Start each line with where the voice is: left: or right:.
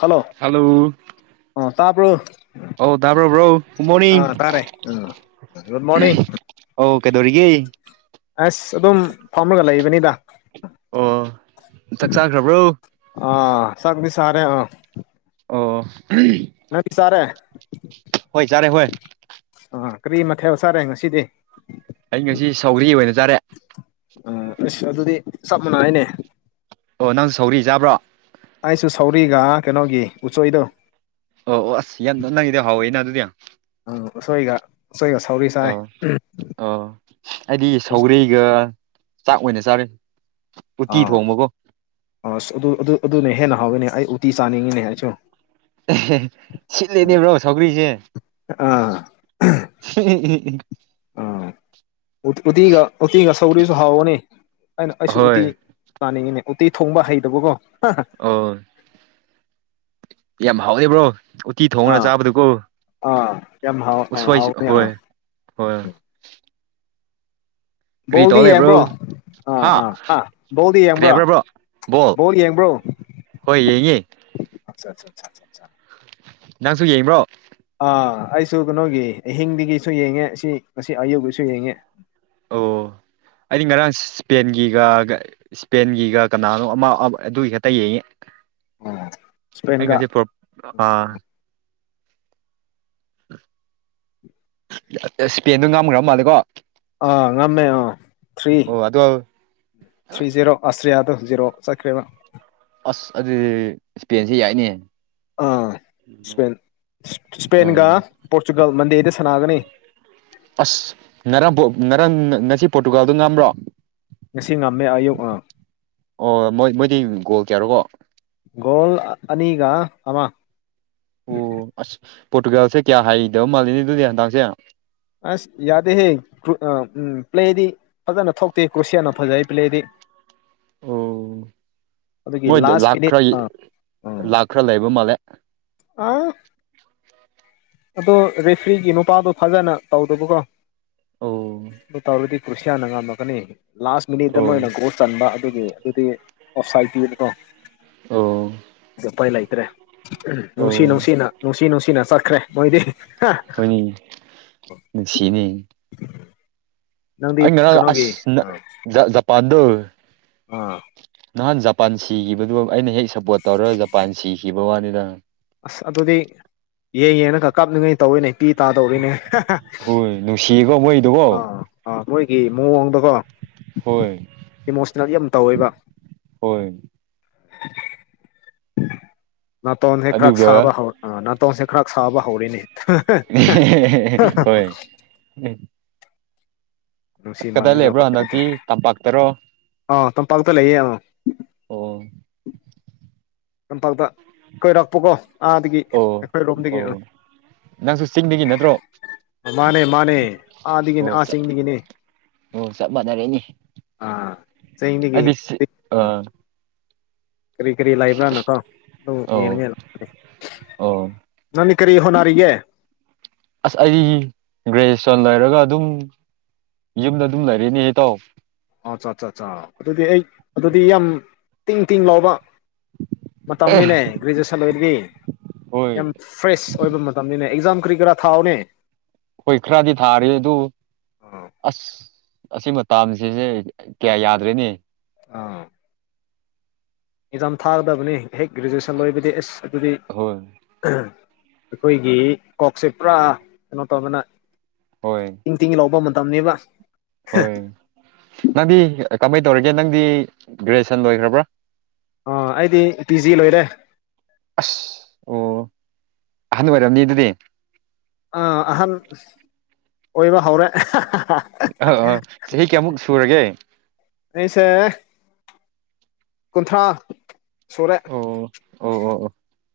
left: Hello
right: hello
left: ꯑꯥ ꯇꯥꯕꯔꯣ
right: ꯑꯣ ꯇꯥꯕ꯭ꯔꯣ ꯕ꯭ꯔꯣ ꯒꯨꯠ ꯃꯣꯔꯅꯤꯡ
left: ꯇꯥꯔꯦ ꯎꯝ ꯒꯨꯗ ꯃꯣꯔꯅꯤꯡ
right: ꯑꯧ ꯀꯩꯗꯧꯔꯤꯒꯦ
left: ꯑꯁ ꯑꯗꯨꯝ ꯐꯝꯔꯒ ꯂꯩꯕꯅꯤꯗ
right: ꯑꯣ ꯆꯥꯛ ꯆꯥꯈ꯭ꯔꯕ꯭ꯔꯣ
left: ꯑꯥ ꯁꯛꯗꯤ ꯁꯥꯔꯦ ꯑ
right: ꯑꯣ
left: ꯅꯪ ꯆꯥꯔꯦ
right: ꯍꯣꯏ ꯆꯥꯔꯦ ꯍꯣꯏ
left: ꯑ ꯀꯔꯤ ꯃꯊꯦꯜ ꯆꯥꯔꯦ ꯉꯁꯤꯗꯤ
right: ꯑꯩ ꯉꯁꯤ ꯁꯧꯔꯤ ꯑꯣꯏꯅ ꯆꯥꯔꯦ
left: ꯑꯥ ꯑꯁ ꯑꯗꯨꯗꯤ ꯆꯞ ꯃꯥꯟꯅꯩꯅꯦ
right: ꯑꯣ ꯅꯪꯁꯨ ꯁꯧꯒꯔꯤ ꯆꯥꯕ꯭ꯔꯣ
left: ꯑꯩꯁꯨ ꯁꯧꯔꯤꯒ ꯀꯩꯅꯣꯒꯤ ꯎꯠꯆꯣꯏꯗꯣ
right: ꯑꯣ ꯑꯣ ꯑꯁ ꯌꯥꯝ ꯅꯪꯉꯗꯤ ꯍꯥꯎꯋꯦꯅ ꯑꯗꯨꯗꯤ
left: ꯑ ꯎꯁꯣꯏ ꯒ ꯎꯁꯣꯏꯒ ꯁꯧꯒꯔꯤ
right: ꯑꯥ ꯑꯥ ꯍꯥꯏꯗꯤ
left: ꯍꯧꯖꯤꯛ
right: ꯁꯧꯔꯤꯒ ꯆꯥꯛ ꯑꯣꯏꯅ ꯆꯥꯔ
left: ꯑꯥ ꯑꯁ ꯑꯗꯨ ꯑꯗꯨ ꯑꯗꯨꯅꯦ ꯍꯦꯟꯅ ꯍꯥꯎꯋꯤꯅꯦ ꯑꯩ ꯎꯇꯤ ꯆꯥꯅꯤꯡꯉꯤꯅꯦ ꯑꯩꯁꯨ
right: ꯁꯤꯠꯂꯦꯅꯦꯕ꯭ꯔꯣ ꯁꯧꯒ꯭ꯔꯤꯁꯦ
left: ꯑꯥ
right: [unintelligible]
left: ꯑ ꯎꯇꯤꯒ ꯎꯇꯤꯒ ꯁꯧꯔꯤꯁꯨ ꯍꯥꯎꯋꯅꯤ ꯑꯩꯅ ꯑꯩꯁꯨ ꯎꯇꯤ
right: ꯑꯍꯣꯏ
left: ꯄꯥꯅꯤꯡꯉꯤꯅꯦ ꯎꯇꯤ ꯊꯣꯡꯕ ꯍꯩꯇꯕꯀꯣ
right: ꯑꯣ ꯌꯥꯝ ꯍꯥꯎꯋꯦ ꯕ꯭ꯔꯣ ꯎꯇꯤ ꯊꯣꯡꯉꯅ ꯆꯥꯕꯗꯨꯀꯣ
left: ꯑ ꯌꯥꯝ ꯍꯥꯎ ꯑꯥ
right: ꯎꯁꯣꯏꯁꯨ
left: ꯍꯥꯎꯕꯅꯦ ꯑꯥ
right: ꯍꯣꯏ ꯍꯣꯏ ꯀꯔꯤ ꯇꯧ
left: ꯕꯣꯜꯗꯤ ꯌꯦꯡꯕ꯭ꯔꯣ
right: ꯂꯩꯕ꯭ꯔꯣ
left: ꯑꯥ
right: ꯍꯥ
left: ꯑꯥ ꯑꯥ ꯕꯣꯜꯗꯤ
right: ꯀꯔꯤ
left: ꯌꯦꯡꯕ꯭ꯔꯣ
right: ꯍꯥꯏꯕ꯭ꯔꯥ ꯕ꯭ꯔꯣ
left: ꯕꯣꯜ ꯌꯦꯡꯕ꯭ꯔꯣ
right: ꯍꯣꯏ ꯌꯦꯡꯉꯦ
left: ꯑꯠꯁꯥ ꯁꯥ ꯁꯥ [unintelligible]
right: ꯅꯪꯁꯨ ꯌꯦꯡꯕꯔꯣ
left: ꯑꯥ ꯑꯩꯁꯨ ꯀꯩꯅꯣꯒꯤ ꯑꯍꯤꯡꯗꯒꯤꯁꯨ ꯌꯦꯡꯉꯦ ꯁꯤ ꯉꯁꯤ ꯑꯌꯨꯀꯤꯁꯨ ꯌꯦꯡꯉꯦ
right: ꯑꯣ ꯑꯩꯩꯗꯤ ꯉꯔꯥꯡ ꯏꯁꯄꯦꯟꯒꯤꯒꯥ ꯒꯥ ꯏꯁꯄꯦꯟꯒꯤꯒ ꯀꯅꯥꯅꯣ ꯑꯃ [unintelligible] ꯑꯗꯨꯒꯤ ꯈꯛꯇ ꯌꯦꯡꯉꯤ
left: ꯑꯣ
right: ꯑꯩ
left: ꯏꯁꯄꯦꯟꯒ
right: ꯉꯁꯤ ꯄꯣꯔꯛ ꯑꯥ ꯏꯁꯄꯦꯟꯗꯣ ꯉꯝꯈꯥꯔ ꯃꯥꯜꯂꯦꯀꯣ
left: ꯑꯥ ꯉꯝꯃꯦ ꯑꯥ ꯊ꯭ꯔꯤ
right: ꯑꯣ ꯑꯗꯣ
left: ꯊ꯭ꯔꯤ ꯖꯦꯔꯣ ꯑꯁꯇ꯭ꯔꯤꯌꯥꯗꯣ ꯖꯤꯔꯣ ꯆꯠꯈ꯭ꯔꯦꯕ
right: ꯑꯥꯁ ꯑꯗꯨꯗꯤ ꯏꯁꯄꯦꯟꯁꯦ ꯌꯥꯏꯅꯦ
left: ꯑꯥ ꯏꯁꯄꯦꯟ ꯏꯁꯄꯦꯟꯒ
right: ꯎꯝ
left: ꯄꯣꯔꯆꯨꯒꯜꯒ ꯃꯟꯗꯦꯗ ꯁꯥꯟꯅꯒꯅꯤ꯫
right: ꯑꯁ ꯉꯔꯥꯡꯕꯨ ꯉꯔꯥꯡ ꯉꯁꯤ ꯄꯣꯔꯇꯨꯒꯥꯜꯗꯣ ꯉꯝꯕꯔꯣ
left: ꯉꯁꯤ ꯉꯝꯃꯦ ꯑꯌꯨꯛ ꯑꯥ
right: ꯑꯣ ꯃꯣꯏ ꯃꯣꯏꯗꯤ ꯒꯣꯜ ꯀꯌꯥꯔꯣꯀꯣ
left: ꯒꯣꯜ ꯑꯅꯤꯒ ꯑꯃ
right: ꯑꯣ ꯑꯁ ꯄꯣꯔꯇꯨꯒꯥꯜꯁꯦ ꯀꯌꯥ ꯍꯩꯇꯕ ꯃꯥꯜꯂꯤꯅꯦ ꯑꯗꯨꯗꯤ ꯍꯟꯇꯥꯛꯁꯦ
left: ꯑꯁ ꯌꯥꯗꯦꯍꯦ [unintelligible] ꯄ꯭ꯂꯦꯗꯤ ꯐꯖꯅ ꯊꯣꯛꯇꯦꯀꯣ ꯁꯤꯌꯥꯅ ꯐꯖꯩ ꯄ꯭ꯂꯦꯗꯤ
right: ꯑꯣ
left: ꯑꯗꯨꯒꯤ
right: ꯃꯣꯏꯗꯣ
left: ꯂꯥꯁ
right: ꯂꯥꯛ
left: ꯃꯤꯅꯤꯠ
right: ꯈꯔ
left: ꯑꯥ
right: ꯂꯥꯛ ꯈꯔ ꯂꯩꯕ ꯃꯥꯜꯂꯦ
left: ꯑꯥ ꯑꯗꯣ ꯔꯦꯐ꯭ꯔꯤꯒꯤ ꯅꯨꯄꯥꯗꯣ ꯐꯥꯖꯅ ꯇꯧꯗꯕꯀꯣ
right: ꯑꯣ
left: ꯑꯗꯨ ꯇꯧꯔꯗꯤ [unintelligible] ꯉꯝꯃꯛꯀꯅꯤ ꯂꯥꯁ ꯃꯤꯅꯤꯠꯗ
right: ꯑꯣ
left: ꯃꯣꯏꯅ ꯒꯣꯜ ꯆꯟꯕ ꯑꯗꯨꯒꯤꯅꯤ ꯑꯗꯨꯗꯤ ꯑꯣꯞꯁꯥꯏꯠ ꯆꯤꯡꯗ꯭ꯔꯣ
right: ꯑꯣ
left: ꯎꯄꯥꯏ ꯂꯩꯇ꯭ꯔꯦ ꯎꯝ ꯅꯨꯡꯁꯤ
right: ꯑꯣ
left: ꯅꯨꯡꯁꯤꯅ ꯅꯨꯡꯁꯤ ꯅꯨꯡꯁꯤꯅ ꯆꯠꯈ꯭ꯔꯦ ꯃꯣꯏꯗꯤ
right: ꯎꯪ ꯅꯨꯡꯁꯤꯅꯤ
left: ꯅꯪꯗꯤ
right: ꯑꯩ ꯉꯔꯥꯡ ꯑꯁ
left: ꯀꯩꯅꯣꯒꯤ
right: ꯅꯥ
left: ꯑꯥ
right: ꯖꯥ ꯖꯄꯥꯟꯗꯨ
left: ꯑꯥ
right: ꯅꯍꯥꯟ ꯖꯄꯥꯟ ꯁꯤꯈꯤꯕꯗꯨ ꯑꯩꯅ ꯍꯦꯛ ꯁꯞꯄꯣꯔꯠ ꯇꯧꯔꯒ ꯖꯄꯥꯟ ꯁꯤꯈꯤꯕ ꯋꯥꯅꯤꯗ
left: ꯑꯁ ꯑꯗꯨꯗꯤ ꯌꯦꯡ ꯌꯦꯡꯅꯒ ꯀꯞꯅꯤꯡꯉꯥꯏ ꯇꯧꯋꯤꯅꯦ ꯄꯤ ꯇꯥꯗꯧꯔꯤꯅꯦ
right: ꯍꯣꯏ ꯅꯨꯡꯁꯤꯌꯦꯀꯣ ꯃꯣꯏꯗꯨꯀꯣ
left: ꯑꯥ ꯑꯥ ꯃꯣꯏꯒꯤ ꯃꯑꯣꯡꯗꯣꯀꯣ
right: ꯍꯣꯏ
left: ꯏꯃꯣꯁꯅꯦꯜ ꯌꯥꯝ ꯇꯧꯋꯦꯕꯥ
right: ꯍꯣꯏ
left: ꯅꯥꯇꯣꯟꯁꯦ ꯀ꯭ꯔꯛ
right: ꯑꯗꯨꯒ
left: ꯁꯥꯕ ꯍꯧ ꯑꯥ ꯅꯥꯇꯣꯟꯁꯦ ꯈꯔ ꯁꯥꯕ ꯍꯧꯔꯦꯅꯦ
right: ꯎꯝ
left: ꯅꯨꯡꯁꯤ
right: ꯀꯗꯥꯏ
left: ꯃꯟꯕꯒꯤ
right: ꯂꯩꯕ꯭ꯔ
left: ꯎꯄꯥꯏ ꯂꯩꯇꯦ
right: ꯍꯟꯗꯛꯇꯤ ꯇꯝꯄꯥꯛꯇꯔꯣ
left: ꯑꯥ ꯇꯝꯄꯥꯛꯇ ꯂꯩꯌꯦ ꯑꯣ
right: ꯑꯣ
left: ꯀꯝꯄꯥꯛꯇ ꯀꯣꯏꯔꯛꯄꯀꯣ ꯑꯥꯗꯒꯤ
right: ꯑꯣ
left: ꯑꯩꯈꯣꯏꯔꯣꯝꯗꯒꯤ ꯑꯥ
right: ꯑꯣ ꯅꯪꯁꯨ ꯆꯤꯡꯗꯒꯤ ꯅꯠꯇ꯭ꯔꯣ
left: ꯃꯥꯅꯦ ꯃꯥꯅꯦ ꯑꯥꯗꯒꯤꯅꯦ
right: ꯑꯣ
left: ꯑꯥ
right: ꯆ-
left: ꯆꯤꯡꯗꯒꯤꯅꯦ
right: ꯑꯣ ꯆꯞ ꯃꯥꯟꯅꯥꯔꯦꯅꯦ
left: ꯑꯥ ꯆꯤꯡꯗꯒꯤ
right: ꯑꯥ
left: ꯀꯔꯤ ꯀꯔꯤ ꯂꯩꯕ꯭ꯔꯥꯅ ꯀꯣ ꯑꯗꯨ ꯌꯦꯡꯅꯤꯡꯉꯥꯏ
right: ꯑꯣ
left: ꯅꯪꯗꯤ ꯀꯔꯤ ꯍꯣꯠꯅꯔꯤꯒꯦ
right: ꯑꯁ ꯑꯩ ꯒ꯭ꯔꯦꯖꯨꯌꯦꯁꯟ ꯂꯣꯏꯔꯒ ꯑꯗꯨꯝ ꯌꯨꯝꯗ ꯑꯗꯨꯝ ꯂꯩꯔꯦꯅꯦ ꯏꯇꯥꯎ
left: ꯑꯥꯆꯥꯆꯆꯥ ꯑꯗꯨꯗꯤ ꯑꯩ ꯑꯗꯨꯗꯤ ꯌꯥꯝ ꯇꯤꯡ ꯇꯤꯡ ꯂꯥꯎꯕ ꯃꯇꯝꯅꯤꯅꯦ ꯒ꯭ꯔꯦꯖꯨꯑꯦꯁꯟ ꯂꯣꯏꯕꯗꯤ
right: ꯍꯣꯏ
left: ꯌꯥꯝ ꯐ꯭ꯔꯦꯁ ꯑꯣꯏꯕ ꯃꯇꯝꯅꯤꯅꯦ ꯑꯦꯛꯖꯥꯝ ꯀꯔꯤ ꯀꯔꯥ ꯊꯥꯎꯑꯣꯅꯦ
right: ꯍꯣꯏ ꯈꯔꯗꯤ ꯊꯥꯔꯤ ꯑꯗꯨ
left: ꯑꯥ
right: ꯑꯁ ꯑꯁꯤ ꯃꯇꯥꯝꯁꯤꯁꯦ ꯀꯌꯥ ꯌꯥꯗ꯭ꯔꯦꯅꯦ
left: ꯑꯥ ꯑꯦꯛꯖꯥꯝ ꯊꯥꯒꯗꯕꯅꯤ ꯍꯦꯛ ꯒ꯭ꯔꯦꯖꯨꯋꯦꯁꯟ ꯂꯣꯏꯕꯗꯤ ꯑꯦꯁ ꯑꯗꯨꯗꯤ
right: ꯍꯣꯏ
left: ꯑꯩꯈꯣꯏꯒꯤ ꯀꯣꯛꯁꯦ ꯄꯨꯔꯥ ꯀꯩꯅꯣ ꯇꯧꯗꯅ
right: ꯍꯣꯏ
left: ꯇꯤꯡ ꯇꯤꯡ ꯂꯥꯎꯕ ꯃꯇꯝꯅꯦꯕ
right: ꯍꯣꯏ ꯅꯪꯗꯤ ꯀꯃꯥꯏꯅ ꯇꯧꯔꯤꯒꯦ ꯅꯪꯗꯤ ꯒ꯭ꯔꯦꯖꯨꯌꯦꯁꯟ ꯂꯣꯏꯈ꯭ꯔꯕ꯭ꯔꯥ
left: ꯑ ꯑꯩꯗꯤ ꯄꯤ ꯖꯤ ꯂꯣꯏꯔꯦ
right: ꯑꯁ ꯑꯣ ꯑꯍꯟ ꯑꯣꯏꯔꯝꯅꯤ ꯑꯗꯨꯗꯤ
left: ꯑꯥ ꯑꯍꯟ ꯑꯣꯏꯕ ꯍꯧꯔꯦ
right: ꯑ ꯑ ꯆꯍꯤ ꯀꯌꯥꯃꯨꯛ ꯁꯨꯔꯒꯦ
left: ꯑꯩꯁꯦ ꯀꯨꯟꯊ꯭ꯔꯥ ꯁꯨꯔꯦ
right: ꯑꯣ ꯑꯣ ꯑꯣ ꯑꯣ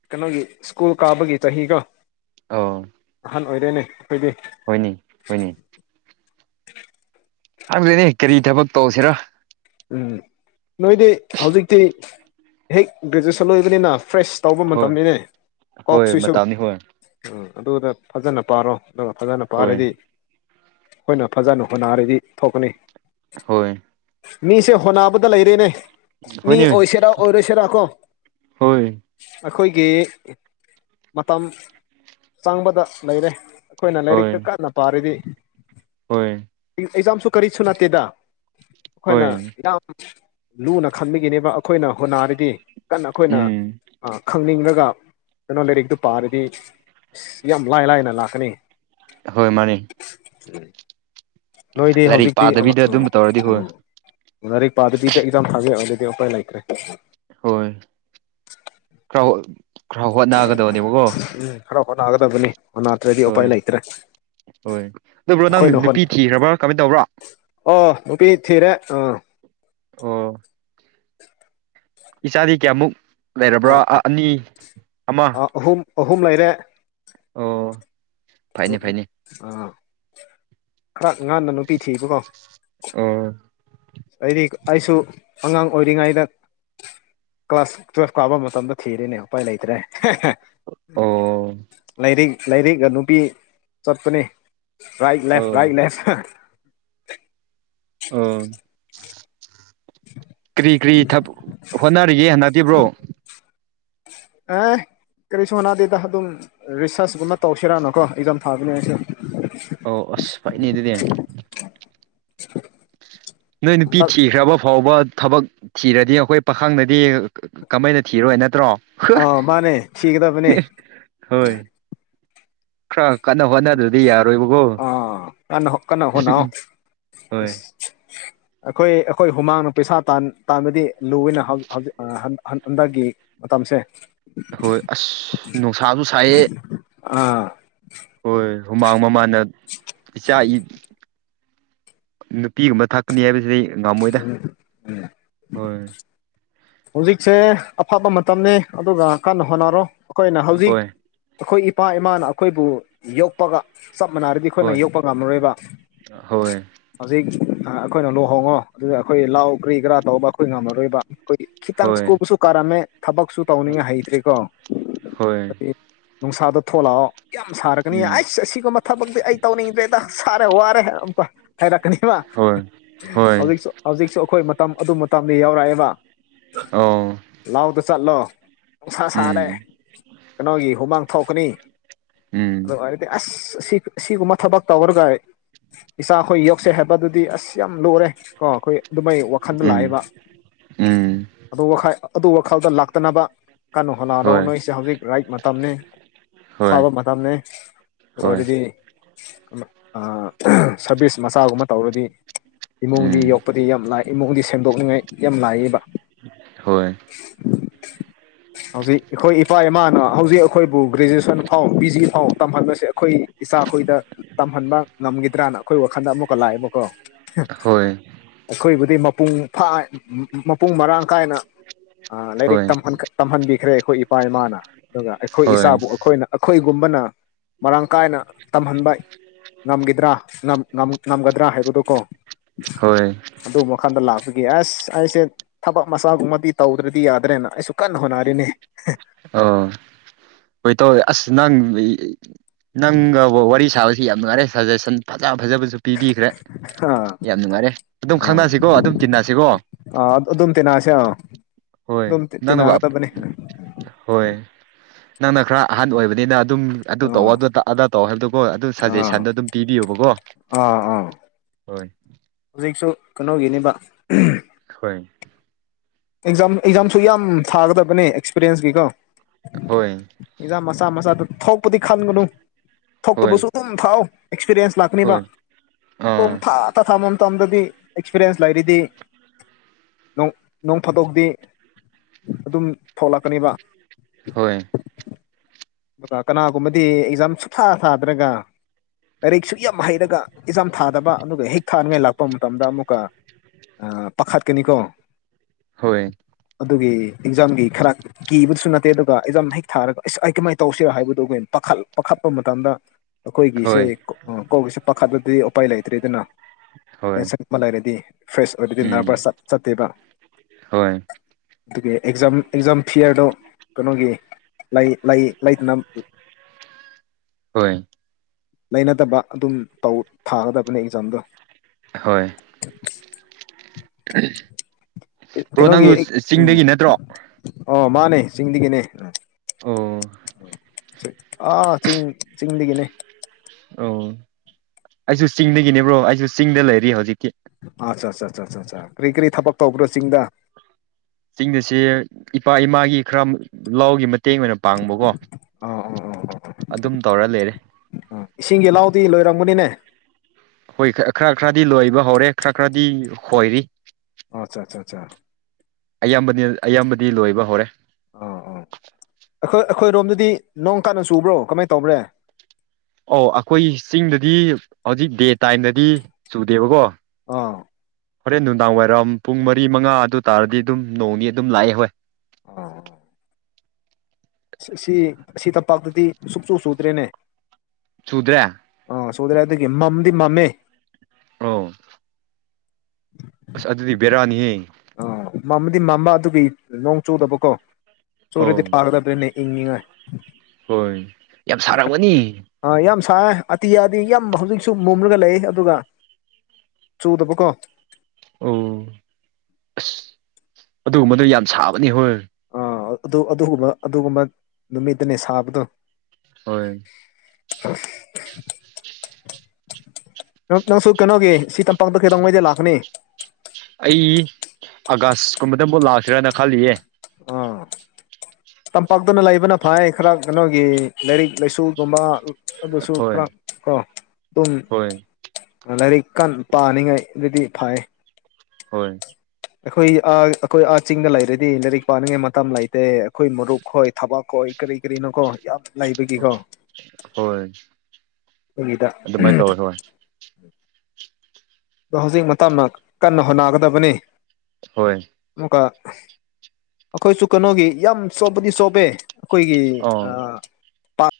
left: ꯀꯩꯅꯣꯒꯤ ꯁ꯭ꯀꯨꯜ ꯀꯥꯕꯒꯤ ꯆꯍꯤꯗ‌ꯣ
right: ꯑꯣ
left: ꯑꯍꯟ ꯑꯣꯏꯔꯦꯅꯦ ꯑꯩꯈꯣꯏꯗꯤ
right: ꯍꯣꯏꯅꯦ ꯍꯣꯏꯅꯦ ꯈꯪꯗꯦꯅ‌ꯦ ꯀꯔꯤ ꯊꯕꯛ ꯇꯧꯁꯤꯔꯥ
left: ꯎꯝ ꯅꯣꯏꯗꯤ ꯍꯧꯖꯤꯛꯇꯤ ꯍꯦꯛ ꯒ꯭ꯔꯦꯖꯨꯌꯦꯁꯟ ꯂꯣꯏꯕꯅꯤꯅ ꯐ꯭ꯔꯦꯁ ꯇꯧꯕ
right: ꯍꯣꯏ
left: ꯃꯇꯝꯅꯤꯅꯦ
right: ꯍꯣꯏ
left: ꯀꯣꯛꯁꯤꯁꯨ
right: ꯃꯇꯝꯅꯤ ꯍꯣꯏ
left: ꯎꯝ ꯑꯗꯨꯗ ꯐꯖꯅ ꯄꯥꯔꯣ ꯑꯗꯨꯒ ꯐꯖꯅ
right: ꯍꯣꯏ
left: ꯄꯥꯔꯗꯤ ꯑꯩꯈꯣꯏꯅ ꯐꯖꯅ ꯍꯣꯠꯅꯔꯗꯤ ꯊꯣꯛꯀꯅꯤ
right: ꯍꯣꯏ
left: ꯃꯤꯁꯦ ꯍꯣꯠꯅꯕꯗ ꯂꯩꯔꯦꯅꯦ ꯃꯤ
right: ꯍꯣꯏꯅꯦ
left: ꯑꯣꯏꯁꯤꯔꯥ ꯑꯣꯏꯔꯣꯏꯁꯤꯔꯥ ꯀꯣ
right: ꯍꯣꯏ
left: ꯑꯩꯈꯣꯏꯒꯤ ꯃꯇꯝ ꯆꯪꯕꯗ ꯂꯩꯔꯦ ꯑꯩꯈꯣꯏꯅ
right: ꯍꯣꯏ
left: ꯂꯥꯏꯔꯤꯛꯇ ꯀꯟꯅ ꯄꯥꯔꯗꯤ
right: ꯍꯣꯏ
left: ꯑꯦꯛꯖꯥꯝꯁꯨ ꯀꯔꯤꯁꯨ ꯅꯠꯇꯦꯗ ꯑꯩꯈꯣꯏꯅ
right: ꯍꯣꯏ
left: ꯌꯥꯝ ꯂꯨꯅ ꯈꯟꯕꯒꯤꯅꯦꯕ ꯑꯩꯈꯣꯏꯅ ꯍ‌ꯣꯠꯅꯔꯗꯤ ꯀꯟꯅ ꯑꯩꯈꯣꯏꯅ
right: ꯎꯝ
left: ꯑ ꯐꯪꯅꯤꯡꯉꯒ ꯀꯩꯅꯣ ꯂꯥꯏꯔꯤꯛꯇꯨ ꯄꯥꯔꯗꯤ ꯑꯁ ꯌꯥꯝ ꯂꯥꯏ ꯂꯥꯏꯅ ꯂꯥꯛꯀꯅꯤ
right: ꯍꯣꯏ ꯃꯥꯅꯦ
left: ꯎꯝ ꯅꯣꯏꯗꯤ
right: ꯂꯥꯏꯔꯤꯛ
left: ꯍꯧꯖꯤꯛꯇꯤ ꯑꯪ
right: ꯄꯥꯗꯕꯤꯗ
left: ꯎꯝ
right: ꯑꯗꯨꯝ ꯇꯧꯔꯗꯤ ꯍꯣꯏ
left: ꯎꯝ ꯂꯥꯏꯔꯤꯛ ꯄꯥꯗꯕꯤꯗ ꯑꯦꯛꯖꯥꯝ ꯊꯥꯕ ꯌꯥꯗ꯭‌ꯔꯗꯤ ꯎꯄꯥꯏ ꯂꯩꯇ‌ꯦ
right: ꯍꯣꯏ ꯈꯔ ꯈꯔ ꯍꯣꯠꯅꯒꯗꯕꯅꯦꯕꯀꯣ
left: ꯎꯝ ꯈꯔ ꯍꯣꯠꯅꯒꯗꯕꯅꯤ ꯍ‌ꯣꯠꯅꯗ꯭ꯔꯗꯤ ꯎꯄꯥꯏ
right: ꯍꯣꯏ
left: ꯂꯩꯇ꯭ꯔꯦ
right: ꯍꯣꯏ ꯑꯗꯨ ꯕ꯭ꯔꯣ ꯅꯪ
left: ꯃꯈꯣꯏꯅ ꯍꯣꯠ
right: ꯅꯨꯄꯤ ꯊꯤꯈ꯭ꯔꯕ꯭ꯔꯥ ꯀꯃꯥꯏꯅ ꯇꯧꯕ꯭ꯔꯥ
left: ꯑꯣ ꯅꯨꯄꯤ ꯊꯤꯔꯦ ꯑ
right: ꯑꯣ ꯏꯆꯥꯗꯤ ꯀꯌꯥꯃꯨꯛ ꯂꯩꯔꯕ꯭ꯔꯥ ꯑꯅꯤ ꯑꯃ
left: ꯑꯍꯨꯝ ꯑꯍꯨꯝ ꯂꯩꯔꯦ
right: ꯑꯣ ꯐꯩꯅꯦ ꯐꯩꯅꯦ
left: ꯑꯥ ꯈꯔ ꯉꯟꯅ ꯅꯨꯄꯤ ꯊꯤꯕꯀꯣ
right: ꯑꯣ
left: ꯑꯩꯗꯤ ꯑꯩꯁꯨ ꯑꯉꯥꯡ ꯑꯣꯏꯔꯤꯉꯩꯗ ꯀ꯭ꯂꯥꯁ ꯇꯨꯋꯦꯜꯐ ꯀꯥꯕ ꯃꯇꯝꯗ ꯊꯤꯔꯤꯅꯦ ꯎꯄꯥꯏ ꯂꯩꯇ꯭ꯔꯦ ꯍꯥ ꯍꯥ
right: ꯑꯣ
left: ꯂꯥꯏꯔꯤꯛ ꯂꯥꯏꯔꯤꯛ ꯅꯨꯄꯤ ꯆꯠꯄꯅꯤ ꯔꯥꯏꯠ ꯂꯥꯏꯐ
right: ꯑꯣ
left: ꯔꯥꯏꯠ ꯂꯥꯏꯐ
right: ꯑꯥ ꯀꯔꯤ ꯀꯔꯤ ꯊꯥ ꯍꯣꯠꯅꯔꯤꯒꯦ ꯍꯟꯅꯗꯔ꯭ꯤꯕꯣ
left: ꯑꯦ ꯀꯔꯤꯁꯨ ꯍꯣꯠꯅꯥꯗꯦꯗ ꯑꯗꯨꯝ ꯔꯤꯁꯔꯁꯀꯨꯝꯕ ꯇꯧꯁꯤꯔꯅꯨꯀꯣ ꯑꯦꯛꯖꯝ ꯊꯥꯕꯤꯅꯤ ꯑꯩꯁꯨ
right: ꯑꯣ ꯑꯁ ꯐꯩꯅꯦ ꯑꯗꯨꯗꯤ ꯅꯣꯏ ꯅꯨꯄꯤ
left: ꯍꯟꯗꯛ
right: ꯊꯤꯈ꯭ꯔꯕ ꯐꯥꯎꯕ ꯊꯕꯛ ꯊꯤꯔꯗꯤ ꯑꯩꯈꯣꯏ ꯄꯥꯈꯪꯗꯗꯤ ꯀꯃꯥꯏꯅ ꯊꯤꯔꯣꯏ ꯅꯠꯇ꯭ꯔꯣ
left: ꯑ ꯃꯥꯅꯦ ꯊꯤꯒꯗꯕꯅꯦ
right: ꯍꯣꯏ ꯈꯔ ꯀꯟꯅ ꯍꯣꯠꯅ ꯗꯨ ꯗꯤ ꯌꯥꯔꯣꯏꯕꯀꯣ
left: ꯑꯥ ꯀꯟꯅ ꯀꯟꯅ ꯍꯣꯠꯅꯧ
right: ꯍꯣꯏ
left: ꯑꯩꯈꯣꯏ ꯑꯩꯈꯣꯏ ꯍꯨꯃꯥꯡꯅ ꯄꯩꯁꯥ ꯇꯥꯟꯕꯗꯤ ꯂꯨ ꯑꯣꯏꯅ ꯍꯧꯖꯤꯛ ꯍꯟꯗꯛꯀꯤ ꯃꯇꯝꯁꯦ
right: ꯍꯣꯏ ꯑꯁ ꯅꯨꯡꯁꯥꯁꯨ ꯁꯥꯏꯌꯦ
left: ꯑꯥ
right: ꯍꯣꯏ ꯍꯨꯃꯥꯡ ꯃꯃꯥꯟꯅ ꯏꯆꯥꯏ ꯅꯨꯄꯤꯒꯨꯝꯕ ꯊꯛꯀꯅꯤ ꯍꯥꯏꯕꯁꯤꯗꯤ ꯑꯩ ꯉꯝꯃꯣꯏꯗ
left: ꯎꯝ ꯎꯝ
right: ꯍꯣꯏ
left: ꯍꯧꯖꯤꯛꯁꯦ ꯑꯐꯕ ꯃꯇꯝꯅꯤ ꯑꯗꯨꯒ ꯀꯟꯅ ꯍꯣꯠꯅꯔꯣ ꯑꯩꯈꯣꯏꯅ ꯍꯧꯖꯤꯛ
right: ꯍꯣꯏ
left: ꯑꯩꯈꯣꯏ ꯏꯄꯥ ꯏꯃꯥꯅ ꯑꯩꯈꯣꯏꯕꯨ ꯌꯣꯛꯄꯒ ꯆꯞ ꯃꯥꯟꯅꯔꯗꯤ ꯑꯩꯈꯣꯏꯅ
right: ꯍꯣꯏ
left: ꯌꯣꯛꯄ ꯉꯝꯃꯔꯣꯏꯕ
right: ꯍꯣꯏ
left: ꯍꯧꯖꯤꯛ ꯑꯩꯈꯣꯏꯅ ꯂꯨꯍꯣꯡꯉꯣ ꯑꯗꯨꯗ ꯑꯩꯈꯣꯏ ꯂꯥꯎ ꯀ꯭ꯔꯤ ꯀꯔꯥ ꯇꯧꯕ ꯑꯩꯈꯣꯏ ꯉꯝꯃꯔꯣꯏꯕ ꯑꯩꯈꯣꯏ ꯈꯤꯇꯪ
right: ꯍꯣꯏ
left: ꯁꯀꯨꯕꯁꯨ ꯀꯥꯔꯝꯃꯦ ꯊꯕꯛꯁꯨ ꯇꯧꯅꯤꯡꯉꯥꯏ ꯍꯩꯇ꯭ꯔꯤꯀꯣ
right: ꯍꯣꯏ
left: ꯅꯨꯡꯁꯥꯗ ꯊꯣꯛꯂꯛꯑꯣ ꯌꯥꯝ ꯁꯥꯔꯒꯅꯤ
right: ꯎꯝ
left: ꯑꯩꯁ ꯑꯁꯤꯒꯨꯝ ꯊꯕꯛꯇꯤ ꯑꯩ ꯇꯧꯅꯤꯡꯗ꯭ꯔꯦꯗ ꯁꯥꯔꯦ ꯋꯥꯔꯦ ꯍꯥꯏꯔꯛꯀꯅꯤꯕ
right: ꯍꯣꯏ ꯍꯣꯏ
left: ꯍꯧꯖꯤꯛꯁꯨ ꯍꯧꯖꯤꯛꯁꯨ ꯑꯩꯈꯣꯏ ꯃꯇꯝ ꯑꯗꯨ ꯃꯇꯝꯗ ꯌꯥꯎꯔꯛꯑꯦꯕ
right: ꯑꯣ
left: ꯂꯥꯎꯗ ꯆꯠꯂꯣ ꯅꯨꯡꯁꯥ ꯁꯥꯔꯦ
right: ꯎꯝ
left: ꯀꯩꯅꯣꯒꯤ ꯍꯨꯃꯥꯡ ꯊꯣꯛꯀꯅꯤ
right: ꯎꯝ
left: ꯑ ꯍꯥꯏꯗꯤ ꯑꯁ ꯁꯤ ꯁꯤꯒꯨꯝꯕ ꯊꯕꯛ ꯇꯧꯈꯔꯒꯥꯏ ꯏꯆꯥ ꯑꯩꯈꯣꯏ ꯌꯣꯛꯁꯦ ꯍꯥꯏꯕ ꯑꯗꯨꯗꯤ ꯑꯁ ꯌꯥꯝ ꯂꯨꯔꯦ ꯀꯣ ꯑꯩꯈꯣꯏ ꯑꯗꯨꯃꯥꯏ ꯋꯥꯈꯜꯗ
right: ꯎꯝ
left: ꯂꯥꯛꯑꯦꯕ
right: ꯎꯝ
left: ꯑꯗꯨ ꯋꯥ ꯑꯗꯨ ꯋꯥꯈꯜꯗ ꯂꯥꯛꯇꯅꯕ ꯀꯟꯅ ꯍꯣꯠꯅꯔꯣ
right: ꯍꯣꯏ
left: ꯅꯣꯏꯁꯦ ꯍꯧꯖꯤꯛ ꯔꯥꯏꯠ ꯃꯇꯝꯅꯤ
right: ꯍꯣꯏ
left: ꯑꯐꯕ ꯃꯇꯝꯅꯤꯅꯦ
right: ꯍꯣꯏ
left: ꯑꯣꯏꯔꯗꯤ ꯁꯔꯚꯤꯁ ꯃꯆꯥꯒꯨꯝꯕ ꯇꯧꯔꯗꯤ ꯏꯃꯨꯡꯗꯤ
right: ꯎꯝ
left: ꯌꯣꯛꯄꯗꯤ ꯌꯥꯝ ꯂꯥꯏ ꯏꯃꯨꯡꯗꯤ ꯁꯦꯝꯗꯣꯛꯅꯤꯡꯉꯥꯏ ꯌꯥꯝ ꯂꯥꯛꯌꯦꯕ
right: ꯍꯣꯏ
left: ꯍꯧꯖꯤꯛ ꯑꯩꯈꯣꯏ ꯏꯄꯥ ꯏꯃꯥꯅ ꯍꯧꯖꯤꯛ ꯑꯩꯈꯣꯏꯕꯨ ꯒ꯭ꯔꯦꯖꯨꯑꯦꯁꯟ ꯐꯥꯎ ꯄꯤ ꯖꯤ ꯐꯥꯎ ꯇꯝꯍꯟꯕꯁꯦ ꯑꯩꯈꯣꯏ ꯏꯆꯥꯈꯣꯏꯗ ꯇꯝꯍꯟꯕ ꯉꯝꯈꯤꯗ꯭ꯔꯅ ꯑꯩꯈꯣꯏ ꯋꯥꯈꯟꯗ ꯑꯃꯨꯛꯀ ꯂꯥꯛꯑꯦꯕꯀꯣ
right: ꯍꯣꯏ
left: ꯑꯩꯈꯣꯏꯕꯨꯗꯤ ꯃꯄꯨꯡ ꯐꯥ ꯃꯄꯨꯡ ꯃꯔꯥꯡ ꯀꯥꯏꯅ ꯑ ꯂꯥꯏꯔꯤꯛ
right: ꯍꯣꯏ
left: ꯇꯝꯍꯟ ꯇꯝꯍꯟꯕꯤꯈ꯭ꯔꯦ ꯑꯩꯈꯣꯏ ꯏꯄꯥ ꯏꯃꯥꯅ ꯑꯗꯨꯒ ꯑꯩꯈꯣꯏ
right: ꯍꯣꯏ
left: ꯏꯁꯥꯕꯨ ꯑꯩꯈꯣꯏꯅ ꯑꯩꯈꯣꯏꯒꯨꯝꯕꯅ ꯃꯔꯥꯡ ꯀꯥꯏꯅ ꯇꯝꯍꯟꯕ ꯉꯝꯈꯤꯗ꯭ꯔꯥ ꯉꯝꯒꯗ꯭ꯔꯥ ꯍꯥꯏꯕꯗꯨ ꯀꯣ
right: ꯍꯣꯏ
left: ꯑꯗꯨ ꯋꯥꯈꯟꯗ ꯂꯥꯛꯄꯒꯤ ꯑꯁ ꯑꯩꯁꯦ ꯃꯁꯥꯒꯨꯝꯕꯗꯤ ꯇꯧꯗ꯭ꯔꯗꯤ ꯌꯥꯗ꯭ꯔꯦꯅ ꯑꯩꯁꯨ ꯀꯟꯅ ꯍꯣꯠꯅꯔꯤꯅꯦ
right: ꯑꯣ ꯍꯣꯏ ꯇꯧꯋꯦ ꯑꯁ ꯅꯪ ꯅꯪꯒ ꯋꯥꯔꯤ ꯁꯥꯕꯁꯤ ꯌꯥꯝ ꯅꯨꯡꯉꯥꯏꯔꯦ ꯁꯖꯦꯁꯟ ꯐꯖ ꯐꯖꯕꯁꯨ ꯄꯤꯕꯤꯈ꯭ꯔꯦ
left: ꯑꯥ
right: ꯌꯥꯝ ꯅꯨꯡꯉꯥꯏꯔꯦ ꯑꯗꯨꯝ ꯈꯪꯅꯁꯤꯀꯣ ꯑꯗꯨꯝ ꯇꯤꯟꯅꯁꯤꯀꯣ
left: ꯑꯥ ꯑꯗꯨꯝ ꯇꯤꯟꯅꯁꯦ ꯑꯥ
right: ꯍꯣꯏ
left: ꯑꯗꯨꯝ
right: ꯅꯪꯅꯕꯨ
left: ꯇꯤꯟꯅꯒꯗꯕꯅꯤ
right: ꯍꯣꯏ ꯅꯪꯅ ꯈ꯭ꯔ ꯑꯍꯟ ꯑꯣꯏꯕꯅꯤꯅ ꯑꯗꯨꯝ ꯑꯗꯨ ꯇꯧ
left: ꯑꯥ
right: ꯑꯗꯨ ꯑꯗꯥ ꯇꯧ ꯍꯥꯏꯕꯗꯨꯀꯣ ꯑꯗꯨ
left: ꯑꯥ
right: ꯁꯖꯦꯁꯟꯗꯣ ꯑꯗꯨꯝ ꯄꯤꯕꯤꯌꯣꯕꯀꯣ ꯍꯣꯏ
left: ꯍꯨꯖꯤꯛꯁꯨ ꯀꯅꯣꯒꯤꯅꯦꯕ
right: ꯍꯣꯏ
left: ꯑꯦꯛꯖꯥꯝ ꯑꯦꯛꯖꯥꯝꯁꯨ ꯌꯥꯝ ꯁꯥꯒꯗꯕꯅꯦ ꯑꯦꯛꯁꯄꯔꯦꯟꯁꯒꯤꯀꯣ
right: ꯍꯣꯏ
left: ꯍꯖꯥ ꯃꯆꯥ ꯃꯆꯥꯗꯣ ꯊꯣꯛꯄꯗꯤ ꯈꯟꯒꯅꯨ
right: ꯍꯣꯏ
left: ꯊꯣꯛꯇꯕꯁꯨ ꯑꯗꯨꯝ ꯊꯥꯎ ꯑꯦꯛꯁꯄꯔꯤꯌꯦꯟꯁ ꯂꯥꯛꯀꯅꯤꯕ
right: ꯍꯣꯏ ꯑꯥ
left: ꯄꯨꯡꯊꯥ ꯊꯝꯕ ꯃꯇꯝꯗꯗꯤ ꯑꯦꯛꯁꯄꯔꯤꯌꯦꯟꯁ ꯂꯩꯔꯤꯗꯤ ꯅꯣꯡ ꯇꯛ ꯅꯣꯡꯐꯥꯗꯣꯛꯗꯤ ꯑꯗꯨꯝ ꯊꯣꯛꯂꯛꯀꯅꯤꯕ
right: ꯍꯣꯏ
left: ꯕꯇꯥ ꯀꯅꯥꯒꯨꯝꯕꯗꯤ ꯑꯦꯛꯖꯥꯝ ꯁꯨꯊꯥ ꯊꯥꯗ꯭ꯔꯒ ꯂꯥꯏꯔꯤꯛ ꯁꯨꯛ ꯌꯥꯝ ꯍꯩꯔꯒ ꯑꯦꯛꯖꯥꯝ ꯊꯥꯗꯕ ꯑꯗꯨꯒ ꯍꯦꯛ ꯊꯥꯅꯤꯡꯉꯥꯏ ꯂꯥꯛꯄ ꯃꯇꯝꯗ ꯑꯃꯨꯛꯀ ꯑ ꯄꯥꯈꯠꯀꯅꯤꯀꯣ
right: ꯍꯣꯏ
left: ꯑꯗꯨꯒꯤ ꯑꯦꯛꯖꯥꯝꯒꯤ ꯈꯔ ꯀꯤꯕꯗꯨꯁꯨ ꯅꯠꯇꯦ ꯑꯗꯨꯒ ꯑꯦꯛꯖꯥꯝ ꯍꯦꯛ ꯊꯥꯔꯒ ꯑ ꯀꯃꯥꯏ ꯇꯧꯁꯤꯔ ꯍꯥꯏꯕꯗꯨ ꯒ꯭ꯋꯦꯟ ꯄꯥꯈꯠ ꯄꯥꯈꯠꯄ ꯃꯇꯝꯗ ꯑꯈꯣꯏꯒꯤꯁꯦ
right: ꯍꯣꯏ
left: ꯑꯣ ꯀꯧꯒꯤꯁꯦ ꯄꯥꯈꯠꯂꯗꯤ ꯎꯄꯥꯏ ꯂꯩꯇ꯭ꯔꯦꯗꯅ
right: ꯍꯣꯏ
left: ꯇꯦꯟꯁꯟ ꯑꯃ ꯂꯩꯔꯗꯤ ꯐ꯭ꯔꯦꯁ ꯑꯣꯏꯕꯗꯤ
right: ꯎꯝ
left: ꯅꯔꯚꯁ ꯆꯠꯇꯦꯕ
right: ꯍꯣꯏ
left: ꯑꯗꯨꯒꯤ ꯑꯦꯛꯖꯥꯝ ꯑꯦꯛꯖꯥꯝ ꯐꯤꯌꯔꯗꯣ ꯀꯅꯣꯒꯤ ꯂꯩ ꯂꯩ ꯂꯥꯏꯇ꯭ꯅꯝ
right: ꯍꯣꯏ
left: ꯂꯩꯅꯗꯕ ꯑꯗꯨꯝ ꯇꯧ ꯊꯥꯒꯗꯕꯅꯦ ꯑꯦꯛꯖꯥꯝꯗꯣ
right: ꯍꯣꯏ [unintelligible] ꯕ꯭ꯔꯣ
left: ꯀꯩꯅꯣꯒꯤ
right: ꯅꯪꯁꯨ
left: ꯑꯦꯛ ꯎꯝ
right: ꯆꯤꯡꯗꯒꯤ ꯅꯠꯇ꯭ꯔꯣ
left: ꯑꯣ ꯃꯥꯅꯦ ꯆꯤꯡꯗꯒꯤꯅꯦ
right: ꯑꯣ
left: ꯑꯥ ꯆꯤꯡ ꯆꯤꯡꯗꯒꯤꯅꯦ
right: ꯑꯣ ꯑꯩꯁꯨ ꯆꯤꯡꯗꯒꯤꯅꯦ ꯕ꯭ꯔꯣ ꯑꯩꯁꯨ ꯆꯤꯡꯗ ꯂꯩꯔꯤ ꯍꯧꯖꯤꯛꯇꯤ
left: ꯑꯆꯥꯆꯥꯆꯥꯆꯥꯆꯥꯆꯥ ꯀ꯭ꯔꯤ ꯀ꯭ꯔꯤ ꯊꯕꯛ ꯇꯧꯕ꯭ꯔꯥ ꯆꯤꯡꯗ
right: ꯆꯤꯡꯗꯁꯦ ꯏꯄꯥ ꯏꯃꯥꯒꯤ ꯈꯔ ꯂꯧꯒꯤ ꯃꯇꯦꯡ ꯑꯣꯏꯅ ꯄꯥꯡꯕꯀꯣ
left: ꯑꯥ ꯑꯥ ꯑꯥ ꯑꯥ
right: ꯑꯗꯨꯝ ꯇꯧꯔ ꯂꯩꯔꯦ
left: ꯏꯁꯤꯡꯒꯤ ꯂꯥꯎꯗꯤ ꯂꯣꯏꯔꯝꯒꯅꯤꯅꯦ
right: ꯍꯣꯏ ꯈꯔ ꯈꯔꯗꯤ ꯂꯣꯏꯕ ꯍꯧꯔꯦ ꯈꯔ ꯈꯔꯗꯤ ꯈꯣꯏꯔꯤ
left: ꯑꯣꯆꯥꯆꯥꯆꯥ
right: ꯑꯌꯥꯝꯕꯅꯦꯜ ꯑꯌꯥꯝꯕꯗꯤ ꯂꯣꯏꯕ ꯍꯧꯔꯦ
left: ꯑꯥ ꯑꯥ ꯑꯈꯣꯏ ꯑꯈꯣꯏ ꯔꯣꯝꯗꯗꯤ ꯅꯣꯡ ꯀꯥꯟꯅ ꯆꯨꯕ꯭ꯔꯣ ꯀꯃꯥꯏꯅ ꯇꯧꯕ꯭ꯔꯦ
right: ꯑꯣ ꯑꯈꯣꯏ ꯆꯤꯡꯗꯗꯤ ꯍꯧꯖꯤꯛ ꯗꯦ ꯇꯥꯏꯝꯗꯗꯤ ꯆꯨꯗꯦꯕꯀꯣ
left: ꯑꯥ
right: ꯍꯣꯔꯦꯟ ꯅꯨꯡꯗꯥꯡ ꯋꯥꯏꯔꯝ ꯄꯨꯡ ꯃꯔꯤ ꯃꯉꯥ ꯑꯗꯨ ꯇꯥꯔꯗꯤ ꯑꯗꯨꯝ ꯅꯣꯡꯅꯤ ꯑꯗꯨꯝ ꯂꯥꯛꯑꯦ ꯍꯣꯏ
left: [unintelligible] ꯁꯤ ꯁꯤ ꯁꯤ ꯇꯝꯄꯥꯛꯇꯗꯤ ꯁꯨꯛꯁꯨꯨ ꯆꯨꯗ꯭ꯔꯦꯅꯦ
right: ꯆꯨꯗ꯭ꯔꯦ
left: ꯑꯧ ꯆꯨꯗ꯭ꯔꯦ ꯑꯗꯒꯤ ꯃꯝꯗꯤ ꯃꯝꯃꯦ
right: ꯑꯧ ꯑꯁ ꯑꯗꯨꯗꯤ ꯕꯦꯔꯥꯅꯤꯍꯦ
left: ꯑꯥ ꯃꯝꯕꯗꯤ ꯃꯝꯕ ꯑꯗꯨꯒꯤ ꯅꯣꯡ ꯆꯨꯗꯕꯀꯣ
right: ꯑꯧ
left: ꯆꯨꯔꯗꯤ ꯐꯥꯒꯗꯕꯅꯦ ꯏꯪꯅꯤꯉꯥꯏ
right: ꯍꯣꯏ ꯌꯥꯝ ꯁꯥꯔꯝꯒꯅꯤ
left: ꯑꯥ ꯌꯥꯝ ꯁꯥꯏ ꯑꯇꯤꯌꯥꯗꯤ ꯌꯥꯝ ꯍꯧꯖꯤꯛꯁꯨ ꯃꯨꯝꯔꯒ ꯂꯩ ꯑꯗꯨꯒ ꯆꯨꯗꯕꯀꯣ
right: ꯑꯧ ꯑꯁ ꯑꯗꯨꯒꯨꯝꯕꯗꯨ ꯌꯥꯝ ꯁꯥꯕꯅꯤ ꯍꯣꯏ
left: ꯑꯥ ꯑꯗꯨ ꯑꯗꯨꯒꯨꯝꯕ ꯑꯗꯨꯒꯨꯝꯕ ꯅꯨꯃꯤꯠꯇꯅꯦ ꯁꯥꯕꯗꯣ
right: ꯍꯣꯏ
left: [inaudible] ꯅꯪ ꯅꯪꯁꯨ ꯀꯩꯅꯣꯒꯤ ꯁꯤ ꯇꯝꯄꯥꯛꯇ ꯀꯩꯗꯧꯉꯩꯗꯩ ꯂꯥꯛꯀꯅꯤ
right: ꯑꯩ ꯑꯥꯒꯁꯀꯨꯝꯕꯗ ꯑꯃꯨꯛ ꯂꯥꯛꯁꯤꯔꯥꯅ ꯈꯜꯂꯤꯌꯦ
left: ꯑꯥ ꯇꯝꯄꯥꯛꯇꯅ ꯂꯩꯕꯅ ꯐꯩ ꯈꯔ ꯀꯩꯅꯣꯒꯤ ꯂꯥꯏꯔꯤꯛ ꯂꯥꯏꯁꯨꯒꯨꯝꯕ ꯑꯗꯨꯁꯨ
right: ꯍꯣꯏ
left: ꯈꯔ ꯀꯣ ꯑꯗꯨꯝ
right: ꯍꯣꯏ
left: ꯂꯥꯏꯔꯤꯛ ꯀꯟ ꯄꯥꯅꯤꯡꯉꯥꯏ ꯑꯗꯨꯗꯤ ꯐꯩ
right: ꯍꯣꯏ
left: ꯑꯩꯈꯣꯏ ꯑꯥ ꯑꯩꯈꯣꯏ ꯑꯥ ꯆꯤꯡꯗ ꯂꯩꯔꯗꯤ ꯂꯥꯏꯔꯤꯛ ꯄꯥꯅꯤꯡꯉꯥꯏ ꯃꯇꯝ ꯂꯩꯇꯦ ꯑꯩꯈꯣꯏ ꯃꯔꯨꯞ ꯈꯣꯏ ꯊꯕꯛ ꯈꯣꯏ ꯀꯔꯤ ꯀꯔꯤꯅꯣꯀꯣ ꯌꯥꯝ ꯂꯩꯕꯒꯤꯀꯣ
right: ꯍꯣꯏ
left: ꯈꯣꯏꯒꯤꯗ
right: ꯑꯗꯨꯃꯥꯏꯅ
left: ꯎꯝ
right: ꯇꯧꯋꯦ ꯍꯣꯏ
left: ꯑꯗꯣ ꯍꯧꯖꯤꯛ ꯃꯇꯝ ꯃꯛ ꯀꯟꯅ ꯍꯣꯠꯅꯒꯗꯕꯅꯤ
right: ꯍꯣꯏ
left: ꯑꯃꯨꯛꯀ ꯑꯈꯣꯏꯁꯨ ꯀꯩꯅꯣꯒꯤ ꯌꯥꯝ ꯆꯣꯞꯄꯗꯤ ꯆꯣꯞꯄꯦ ꯑꯈꯣꯏꯒꯤ
right: ꯑꯥ
left: ꯑꯣ